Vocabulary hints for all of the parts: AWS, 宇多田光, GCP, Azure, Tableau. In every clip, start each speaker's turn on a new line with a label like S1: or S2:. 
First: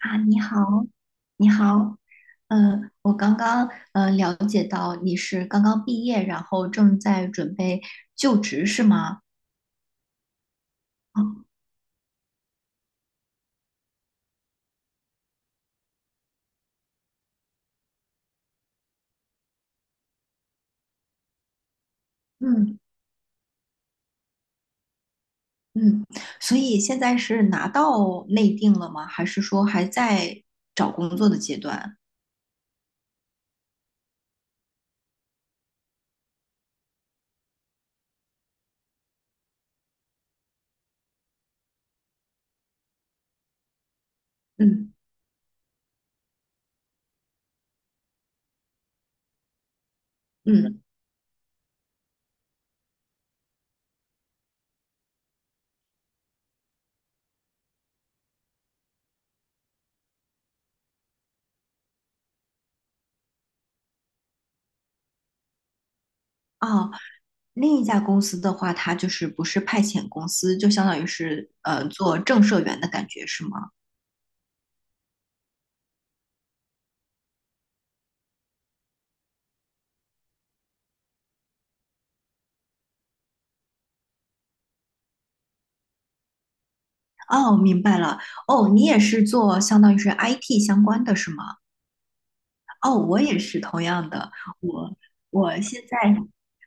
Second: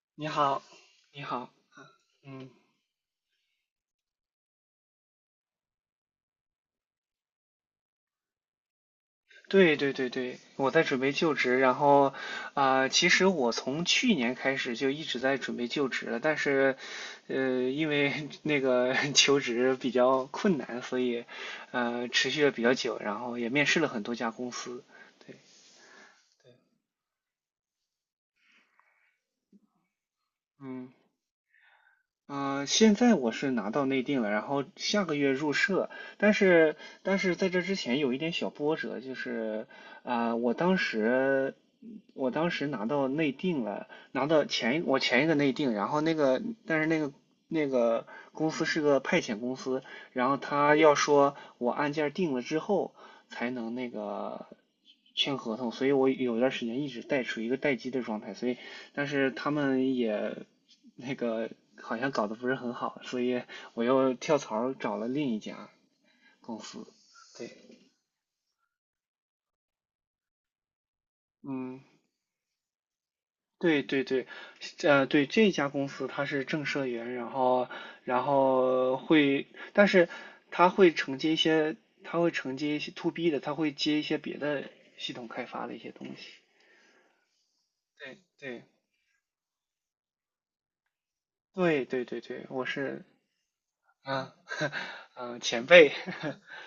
S1: 啊，
S2: 你
S1: 你好，
S2: 好，你好。
S1: 你好，
S2: 嗯，
S1: 嗯，我刚刚了解到你是刚刚毕业，然后正在准备就职是吗？
S2: 对，我在准备
S1: 哦，
S2: 就职，然后其实我从去年开始就一直在准备就职了，但是因为 那个 求职比较困难，所以持续了比较
S1: 嗯
S2: 久，然后也面试了很多家公司。对，
S1: 嗯，所以现在是拿到内定了吗？还是说还在
S2: 嗯。
S1: 找工作的阶段？
S2: 啊，现在我是拿到内定了，然后下个月入社，但是在这之前有一点小波折，就是啊、我当时我当时拿到内定了，拿到前一
S1: 嗯
S2: 我前一个内定，然后那个但是那个那个公司是个派遣公司，然后他
S1: 嗯，
S2: 要说我案件定了之后才能签合同，所以我有段时间一直处于一个待机的状态，所以但是他们也那个好像搞得不是很好，所以我又跳槽找了另一家公司。
S1: 哦，
S2: 对，
S1: 另一家公司的话，它就是不是派遣公司，就相当于是
S2: 嗯，
S1: 做正社员的感觉是吗？
S2: 对，对这家公司它是正社员，然后然后会，但是它会承接一些，它会承接一些 to B 的，它会接一些别的系统开发的一些东西。
S1: 哦，明白了。
S2: 对对
S1: 哦，你也是做相当于是 IT 相关的是吗？
S2: 对对，我
S1: 哦，
S2: 是
S1: 我也是同样的。
S2: 啊，
S1: 我 我
S2: 前
S1: 现
S2: 辈。
S1: 在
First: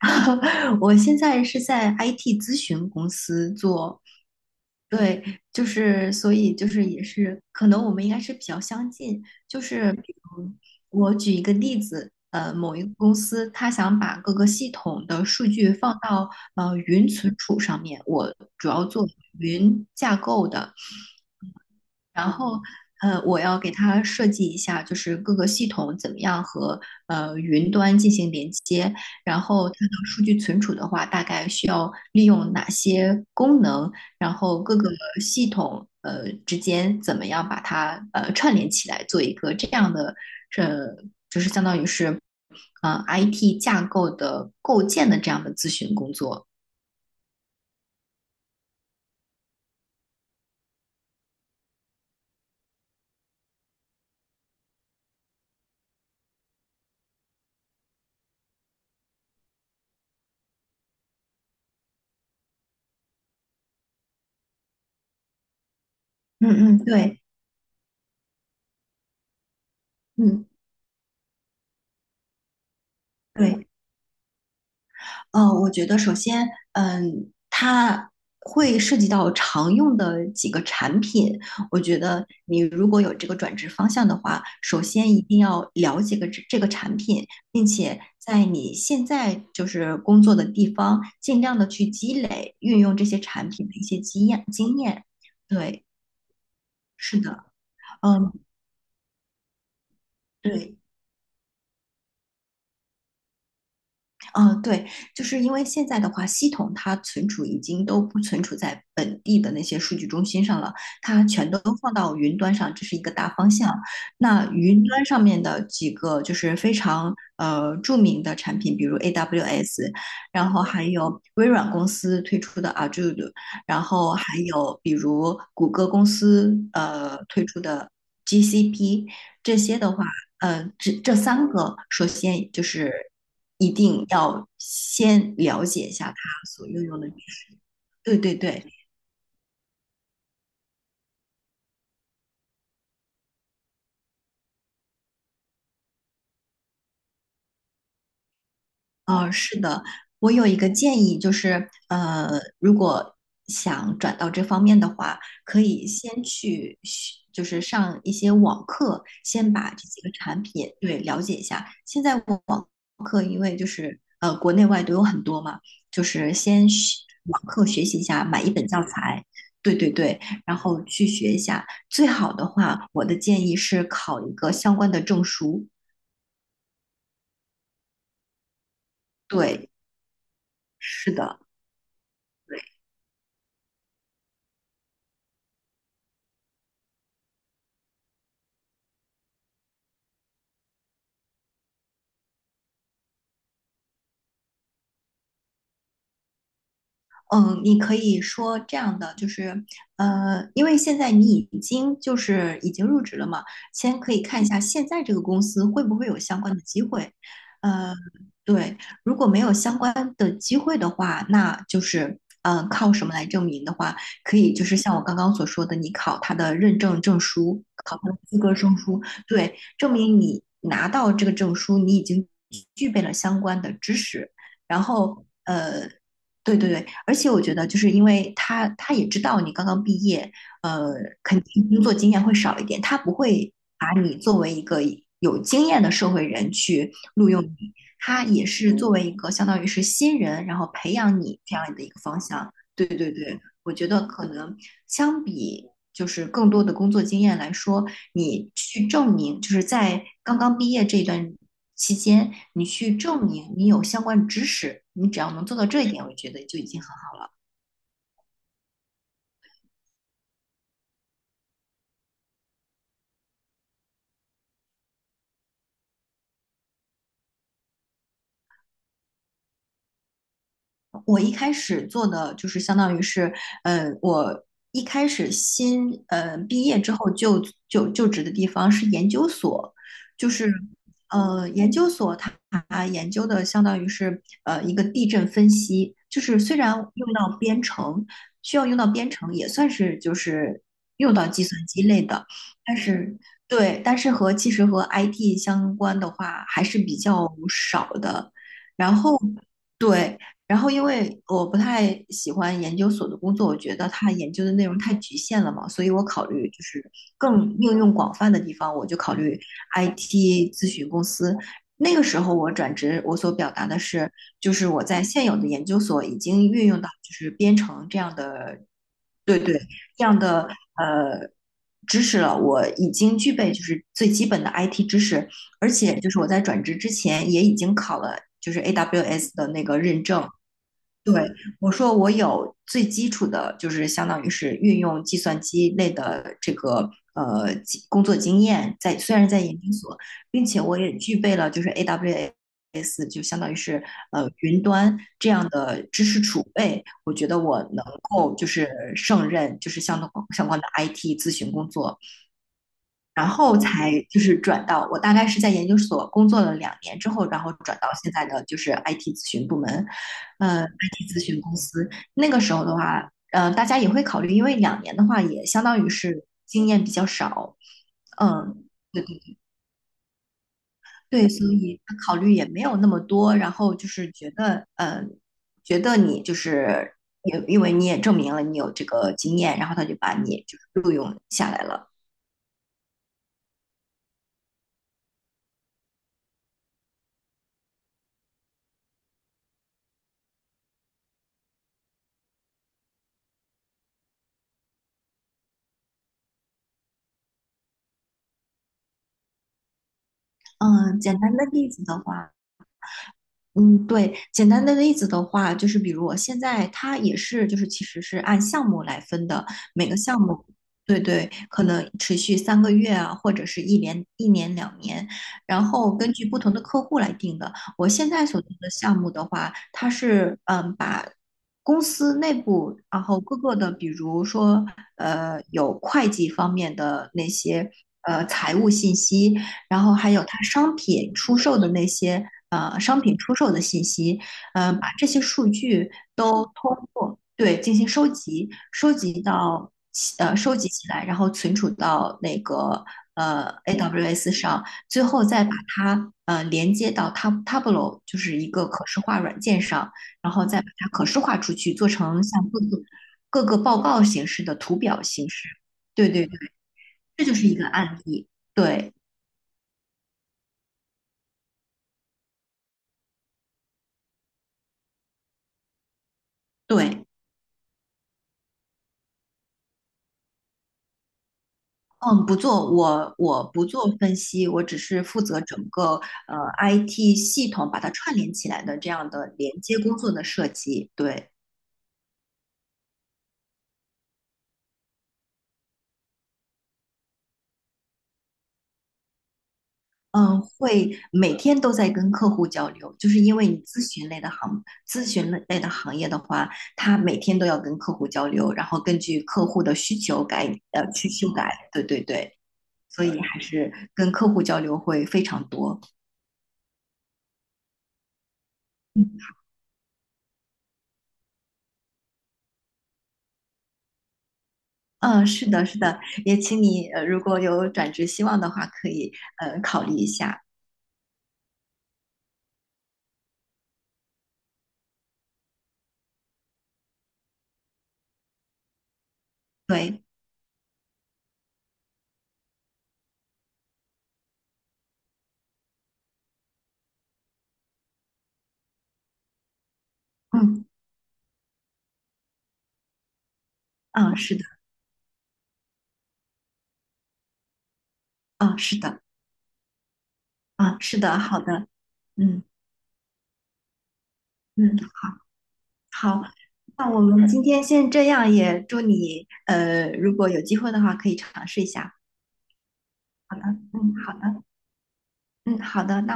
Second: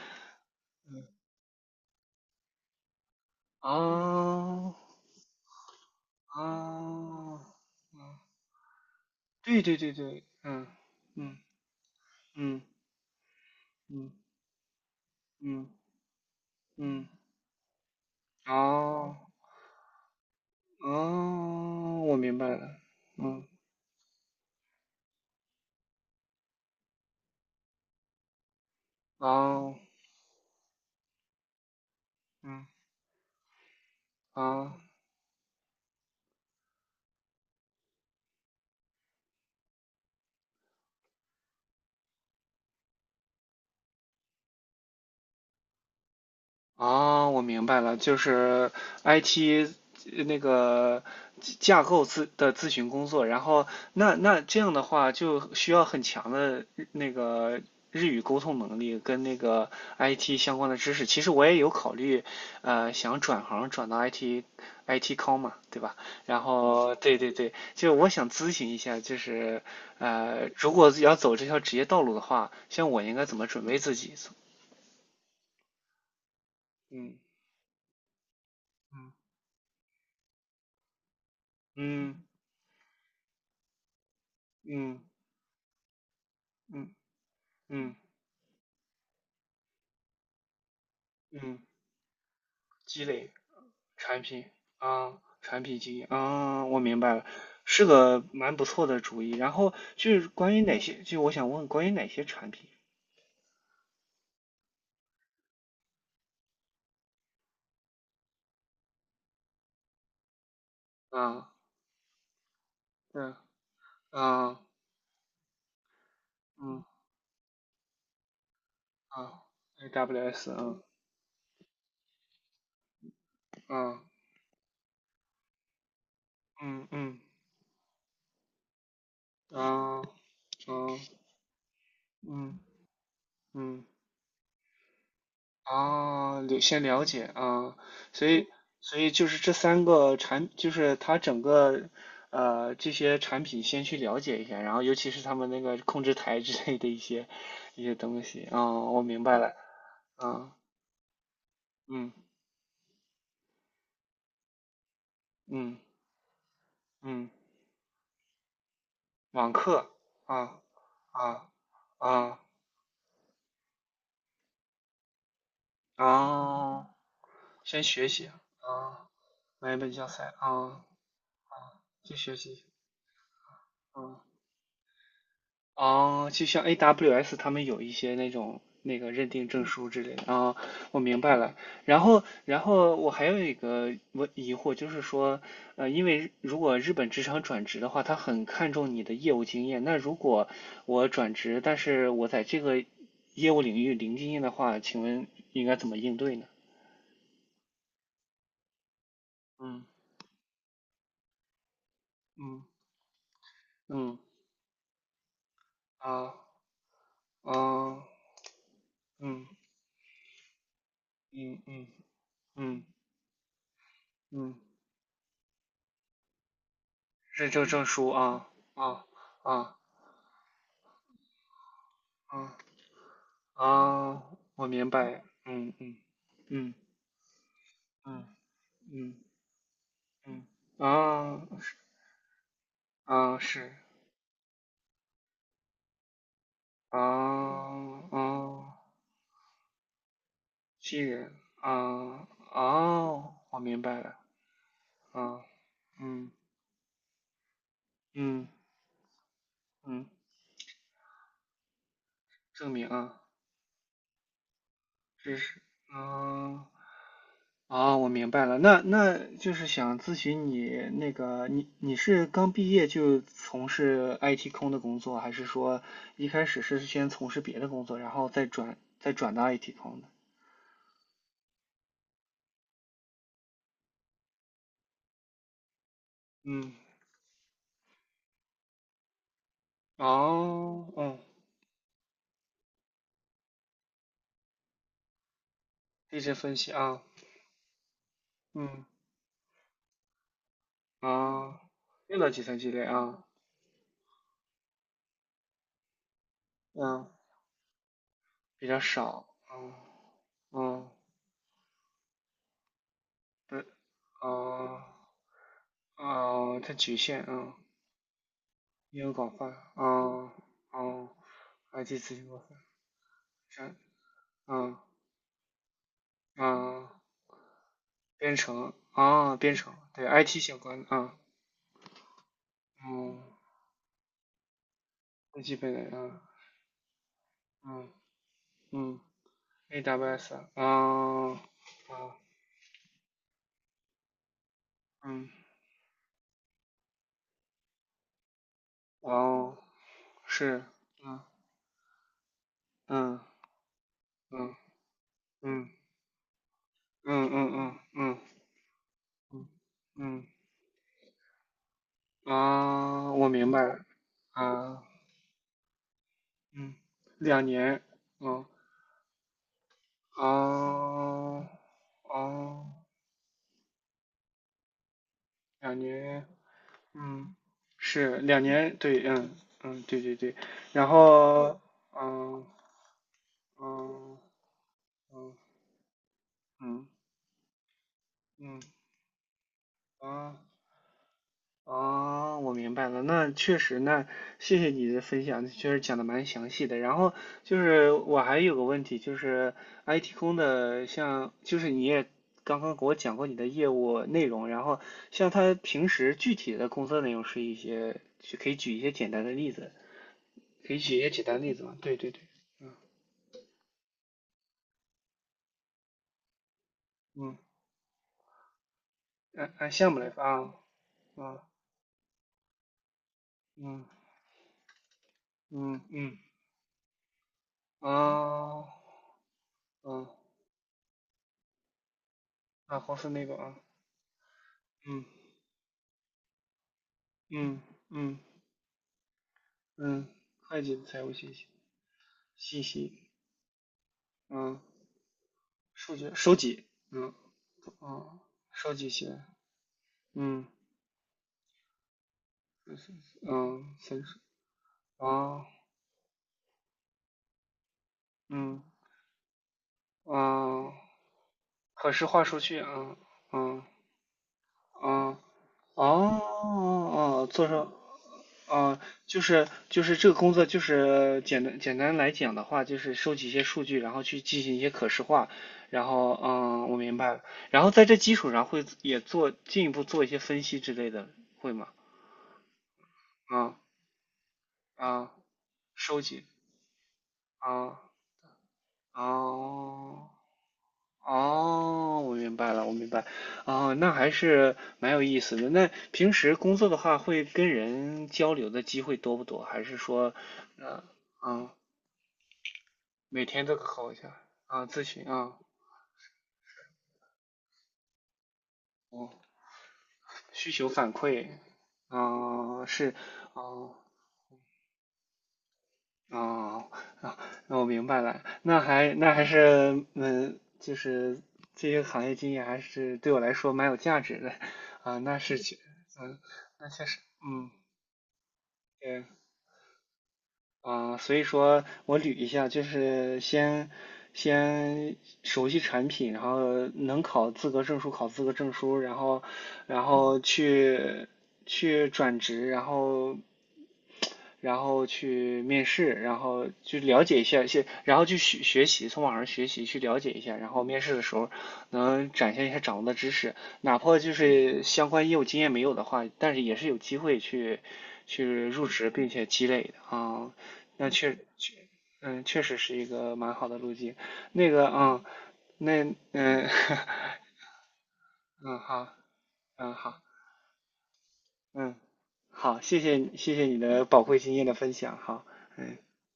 S1: 我现在是在 IT 咨询公司 做，
S2: 哦
S1: 对，就是所
S2: 哦
S1: 以就是也是
S2: 哦。
S1: 可能我们应该是比较相近。就
S2: 对对对
S1: 是比
S2: 对，
S1: 如我举
S2: 嗯
S1: 一个例子，
S2: 嗯
S1: 某一个公司他想
S2: 嗯
S1: 把各个系统的数
S2: 嗯
S1: 据放到云
S2: 嗯，
S1: 存储上面，我主要做
S2: 哦
S1: 云架构的。
S2: 哦，我
S1: 然
S2: 明白
S1: 后
S2: 了。
S1: 我
S2: 嗯。
S1: 要给它设计一下，就是各个系统怎么样和云端进行连接，然后
S2: 哦。
S1: 它的数据存储的话，大概需要利用
S2: 嗯。
S1: 哪些功能，然后
S2: 哦。
S1: 各个系统之间怎么样把它串联起来，做一个这样的呃，就是相当于是IT 架构的构建的这样的咨询工作。
S2: 啊，我明白了，就是 IT 呃那个架构咨询工作，然后那这样的话就需要很强的日语沟通能力跟那个 IT 相关的知识。其实我也有考虑，想转到 IT com 嘛，对吧？然
S1: 嗯嗯，
S2: 后对
S1: 对，
S2: 对对，就我想咨询一下，就是
S1: 嗯
S2: 如果要走这条职业道路的话，像我应该怎么准
S1: 对。
S2: 备自己？
S1: 嗯，我觉得首先，
S2: 嗯。
S1: 它会涉及
S2: 嗯。
S1: 到常用的几个产品。我觉
S2: 嗯
S1: 得你如果有这个转职方向的话，首
S2: 嗯
S1: 先一定要了解个这个
S2: 嗯
S1: 产品，并
S2: 嗯
S1: 且在你现在就是工作的地方，尽
S2: 嗯，
S1: 量的去积累运用
S2: 积
S1: 这些
S2: 累
S1: 产品的一些
S2: 产
S1: 经
S2: 品
S1: 验经验。
S2: 啊，产品
S1: 对，
S2: 经验啊，我明白
S1: 是
S2: 了，
S1: 的，
S2: 是个
S1: 嗯，
S2: 蛮不错的主意。然后就是关于
S1: 对。
S2: 哪些，就我想问关于哪些产品
S1: 嗯，对，就是因为现在的话，系统它存储已经都不存储在本地的那些数据中心上了，它
S2: 啊？
S1: 全都放到云端上，这是一个大
S2: 嗯
S1: 方向。那
S2: 啊
S1: 云端上面的几个就是非
S2: 嗯
S1: 常著名的产品，比如
S2: 啊
S1: AWS，
S2: ，AWS
S1: 然后
S2: 啊，
S1: 还有微软公司推出的 Azure，然
S2: 啊
S1: 后还有比如谷歌公司
S2: 嗯嗯
S1: 推出的 GCP，这
S2: 啊
S1: 些的
S2: 啊
S1: 话。这三个，首先
S2: 嗯
S1: 就是一
S2: 嗯。
S1: 定要先了解一下
S2: 啊，
S1: 它所
S2: 先
S1: 运用
S2: 了
S1: 的知
S2: 解
S1: 识。
S2: 啊，
S1: 对
S2: 所
S1: 对
S2: 以
S1: 对，
S2: 所以就是这三个产，就是它整个这些产品先去了解一下，然后尤其是他们那个控制台之类的一些东西啊，我明白了。
S1: 是的，我有
S2: 啊，
S1: 一个建议，就是
S2: 嗯。
S1: 如果想转到这方面的话，可
S2: 嗯
S1: 以先去学，
S2: 嗯，
S1: 就是上一些网课，
S2: 网
S1: 先把这
S2: 课
S1: 几个产
S2: 啊。
S1: 品对了解一
S2: 啊
S1: 下。现在
S2: 啊
S1: 网课因为就是国内外都有很多嘛，就是先
S2: 啊，
S1: 学网课
S2: 先
S1: 学习一
S2: 学
S1: 下，
S2: 习
S1: 买一本教
S2: 啊，
S1: 材，
S2: 买
S1: 对
S2: 一
S1: 对
S2: 本教
S1: 对，
S2: 材
S1: 然后
S2: 啊。
S1: 去学一下。最
S2: 去
S1: 好
S2: 学
S1: 的
S2: 习，
S1: 话，我的建议是考一
S2: 啊。
S1: 个相关的证书。
S2: 哦，就像 AWS 他们有一些那种那个认定证
S1: 对，
S2: 书之类的啊，我
S1: 是
S2: 明白
S1: 的。
S2: 了。然后我还有一个疑惑，就是说，因为如果日本职场转职的话，他很看重你的业务经验。那如果我转职，但是我在这个业务领域零经验的话，请问应该怎么应对呢？
S1: 嗯，你可以说这样的，就是，
S2: 嗯
S1: 因为现在你已经就是
S2: 嗯
S1: 已经入职了嘛，先可
S2: 嗯
S1: 以看一下现在这个公司会不会有
S2: 啊
S1: 相关的机会，呃，
S2: 啊
S1: 对，如果没有
S2: 嗯
S1: 相关的机会的话，
S2: 嗯
S1: 那就
S2: 嗯
S1: 是，
S2: 嗯
S1: 靠什么来证明的话，可以
S2: 嗯，
S1: 就是像我刚刚所说的，你考他的认证证
S2: 认
S1: 书，
S2: 证证
S1: 考
S2: 书
S1: 他的资
S2: 啊。
S1: 格证书，
S2: 啊
S1: 对，
S2: 啊
S1: 证明你拿到这个证书，你已经
S2: 啊。嗯
S1: 具备了相关的知
S2: 啊，
S1: 识，
S2: 我
S1: 然
S2: 明白，
S1: 后。对对
S2: 嗯
S1: 对，而且我觉得，就是因
S2: 嗯
S1: 为他也
S2: 嗯
S1: 知道你刚刚毕业，
S2: 嗯，
S1: 呃，肯
S2: 啊
S1: 定工作经验会少一点，他不会
S2: 是
S1: 把你作为一个有经验的社会人去
S2: 啊，
S1: 录用你，他也是
S2: 啊，
S1: 作为一个相当于是新人，然后培
S2: 西
S1: 养
S2: 人
S1: 你这样的一个方
S2: 啊，
S1: 向。对
S2: 啊，
S1: 对对，
S2: 我
S1: 我
S2: 明
S1: 觉
S2: 白
S1: 得
S2: 了，
S1: 可能相
S2: 啊
S1: 比就是
S2: 嗯
S1: 更多的工作经验来说，
S2: 嗯
S1: 你去证明，就是
S2: 嗯，
S1: 在刚刚毕业这一段期间，你
S2: 证明
S1: 去
S2: 啊，
S1: 证明你有相关知识，你只要
S2: 知
S1: 能做
S2: 识
S1: 到这一点，我觉得就已
S2: 啊。
S1: 经很。
S2: 哦，我明白了，那就是想咨询你那个，你是刚毕业就从事 IT 空的工作，还是说一开始是先从事别的工作，然后再转到 IT 空的？
S1: 我一开始做的就是相当于是，我一开始新毕
S2: 嗯。
S1: 业之后就就职的地方是研究所，就是
S2: 哦。嗯。
S1: 研究所它研究的相当于是一个地震分析，
S2: 地
S1: 就
S2: 质
S1: 是
S2: 分
S1: 虽
S2: 析
S1: 然
S2: 啊。
S1: 用到编程，需要用
S2: 嗯。
S1: 到编程，也算是就是用到计
S2: 啊，
S1: 算机类
S2: 用
S1: 的，
S2: 到计算机
S1: 但
S2: 类
S1: 是
S2: 啊。
S1: 对，但是和其实和 IT 相关的话还是比
S2: 嗯，
S1: 较少的。
S2: 比较
S1: 然后，
S2: 少。嗯。
S1: 对，然后，因
S2: 嗯。
S1: 为我不太喜欢研究所的工作，我
S2: 对。
S1: 觉得它研究的内容
S2: 哦。
S1: 太局限了嘛，所以我考虑
S2: 哦，
S1: 就
S2: 它
S1: 是
S2: 局限，嗯，
S1: 更应用广泛的地方，我就
S2: 应用
S1: 考
S2: 广
S1: 虑
S2: 泛。嗯。
S1: IT 咨询公
S2: 哦
S1: 司。那
S2: ，IT
S1: 个
S2: 咨
S1: 时
S2: 询
S1: 候
S2: 广
S1: 我
S2: 泛，
S1: 转职，我所表达
S2: 是。
S1: 的是，就是
S2: 嗯。
S1: 我在现有的研究所已经运用到
S2: 啊，
S1: 就是编程这样
S2: 编
S1: 的，
S2: 程啊，
S1: 对
S2: 编
S1: 对，
S2: 程，对
S1: 这样
S2: ，IT
S1: 的
S2: 相关的啊。
S1: 呃知识了，我已经
S2: 嗯，
S1: 具备就是最基本的 IT 知识，
S2: 最基
S1: 而
S2: 本的
S1: 且就是
S2: 啊。
S1: 我在转职之前也已经
S2: 嗯
S1: 考了就是
S2: 嗯
S1: AWS 的那个认证。
S2: ，AWS 啊。
S1: 对，我说我
S2: 啊
S1: 有最基础的，就是相当于是运用计
S2: 嗯，
S1: 算机类的这个工作经验在，虽然在研
S2: 哦，
S1: 究所，并且
S2: 是。
S1: 我也具
S2: 嗯
S1: 备了就是 AWS
S2: 嗯
S1: 就相当于是
S2: 嗯
S1: 云端这样
S2: 嗯
S1: 的知识储备，我觉
S2: 嗯
S1: 得
S2: 嗯
S1: 我
S2: 嗯
S1: 能
S2: 嗯
S1: 够就是胜
S2: 嗯
S1: 任就是相同
S2: 嗯
S1: 相关的 IT 咨询工作。
S2: 啊，
S1: 然
S2: 我明
S1: 后
S2: 白了
S1: 才就是转
S2: 啊。
S1: 到我大概是在研究所工作了两
S2: 嗯，
S1: 年之后，然
S2: 两
S1: 后转
S2: 年。
S1: 到现在
S2: 嗯
S1: 的就是 IT 咨询部门，
S2: 啊
S1: IT 咨询公司。那个时候
S2: 哦，
S1: 的话，大家也会考虑，因为两年的话也相
S2: 两
S1: 当于
S2: 年。
S1: 是经验比较
S2: 嗯，
S1: 少，
S2: 是两
S1: 嗯，
S2: 年，对。嗯。嗯，对，然
S1: 对，所
S2: 后，
S1: 以他考虑
S2: 嗯
S1: 也没有那么多，然后就是
S2: 嗯
S1: 觉得，呃，
S2: 嗯
S1: 觉得你就
S2: 嗯
S1: 是也因为你也证明了你
S2: 嗯
S1: 有这个经验，然后他就把
S2: 啊，
S1: 你就是录用下来了。
S2: 啊，我明白了，那确实，那谢谢你的分享，确实讲的蛮详细的。然后就是我还有个问题，就是 IT 空的像，就是你也刚刚给我讲过你的业务内容，然后像他平时具体的工作内容是一些，可以举一些简单的例子，可以举
S1: 嗯，
S2: 一些
S1: 简
S2: 简
S1: 单
S2: 单
S1: 的
S2: 的例子
S1: 例
S2: 吗？
S1: 子
S2: 对
S1: 的
S2: 对对。
S1: 话。嗯，对，简单的例子的话，就是比如我现在它也
S2: 嗯。
S1: 是，就是其实是按项目来分的，
S2: 按按
S1: 每
S2: 项
S1: 个
S2: 目来
S1: 项
S2: 发
S1: 目，
S2: 啊。
S1: 对对，
S2: 啊。
S1: 可能持续3个月啊，或者是一年、
S2: 嗯
S1: 一年、两年，然
S2: 嗯
S1: 后根
S2: 嗯，
S1: 据不同的客户来定的。我现在所做
S2: 啊。
S1: 的项目的话，它
S2: 嗯。
S1: 是把公司内
S2: 啊，
S1: 部，
S2: 公
S1: 然
S2: 司
S1: 后
S2: 那个
S1: 各
S2: 啊。
S1: 个的，比如说
S2: 嗯
S1: 有会计方面的那
S2: 嗯
S1: 些
S2: 嗯
S1: 财务信息。然后
S2: 嗯，
S1: 还有它
S2: 会计财务信息，信息。
S1: 商品出售的信息，
S2: 嗯，
S1: 把这些数据
S2: 数据收
S1: 都
S2: 集。
S1: 通
S2: 嗯
S1: 过对进行收
S2: 嗯，
S1: 集，
S2: 收集
S1: 收
S2: 起
S1: 集
S2: 来。
S1: 到呃
S2: 嗯。
S1: 收集起来，然后存储到
S2: 嗯，分数
S1: AWS 上，最后再
S2: 啊。
S1: 把它连接到 Tableau，就是一
S2: 嗯
S1: 个可视化软件上，然后再把
S2: 啊，
S1: 它可视化出去，做
S2: 可视
S1: 成
S2: 化数
S1: 像
S2: 据
S1: 各个
S2: 啊。
S1: 各个
S2: 嗯
S1: 报告形式的图表
S2: 啊，哦
S1: 形式。对
S2: 哦
S1: 对对，这
S2: 哦，啊
S1: 就是
S2: 做
S1: 一个
S2: 成。
S1: 案例。
S2: 嗯，
S1: 对
S2: 就是这个工作，简单来讲的话，就是收集一些数据，然后去进行一些可视化，然后嗯，我明
S1: 对。
S2: 白了。然后在这基础上会也做进一步做一些分析之类的，会吗？
S1: 嗯，不做，我
S2: 啊
S1: 不做分析，我只是
S2: 啊，
S1: 负责整个
S2: 收集
S1: IT 系统把它
S2: 啊。
S1: 串联起来的这
S2: 啊
S1: 样的连接工作的设计。对，
S2: 哦，我明白了，我明白。哦，那还是蛮有意思的。那平时工作的话，会跟人交流的机会多不多？还是说，
S1: 嗯，
S2: 呃，
S1: 会每
S2: 嗯
S1: 天都在跟客户交流，就是
S2: 每
S1: 因
S2: 天
S1: 为
S2: 都
S1: 你
S2: 考一下啊，咨
S1: 咨
S2: 询
S1: 询
S2: 啊。
S1: 类的行业的话，它每天都要跟客户交流，然后根
S2: 哦，
S1: 据客户的需求改
S2: 需求
S1: 呃
S2: 反
S1: 去
S2: 馈。
S1: 修改。对对对，
S2: 啊是。
S1: 所以还是
S2: 哦、
S1: 跟客户交流会非常多。
S2: 哦、啊，那我明白了，那
S1: 嗯
S2: 还是嗯，就是这些行业经验还是对我来说蛮有价值的。啊，那
S1: 嗯，
S2: 是
S1: 是
S2: 确。
S1: 的，是的，
S2: 嗯，
S1: 也请
S2: 那确
S1: 你
S2: 实。
S1: 如果
S2: 嗯。
S1: 有转职希望的话，可
S2: 对。
S1: 以考虑一下。
S2: 啊，所以说我捋一下，就是先熟悉产品，然后能考资格证书，然后
S1: 对，
S2: 去转职，然后去面试，然后去了解一下，先然后去学习，从网上学习去了解一下，然后
S1: 嗯，
S2: 面试的时候能展现一下掌握的知识，哪怕就
S1: 嗯，是的，
S2: 是相关业务经验没有的话，但是也是有机会去
S1: 嗯，
S2: 入
S1: 是
S2: 职
S1: 的，
S2: 并且积累的啊。
S1: 嗯，
S2: 那
S1: 是
S2: 确
S1: 的，好的，
S2: 嗯，确
S1: 嗯
S2: 实是一个蛮好的路径。那个，
S1: 嗯，
S2: 嗯，那，
S1: 好，好，
S2: 嗯。
S1: 那我们今天先这样，
S2: 嗯，
S1: 也祝
S2: 好。
S1: 你
S2: 嗯，好，
S1: 如果有机会的话，可以尝试一
S2: 嗯，
S1: 下。
S2: 好，谢谢你，谢
S1: 好的，
S2: 谢你的
S1: 嗯，
S2: 宝
S1: 好
S2: 贵经
S1: 的，
S2: 验的分享，好。
S1: 嗯，
S2: 嗯。
S1: 好的，那。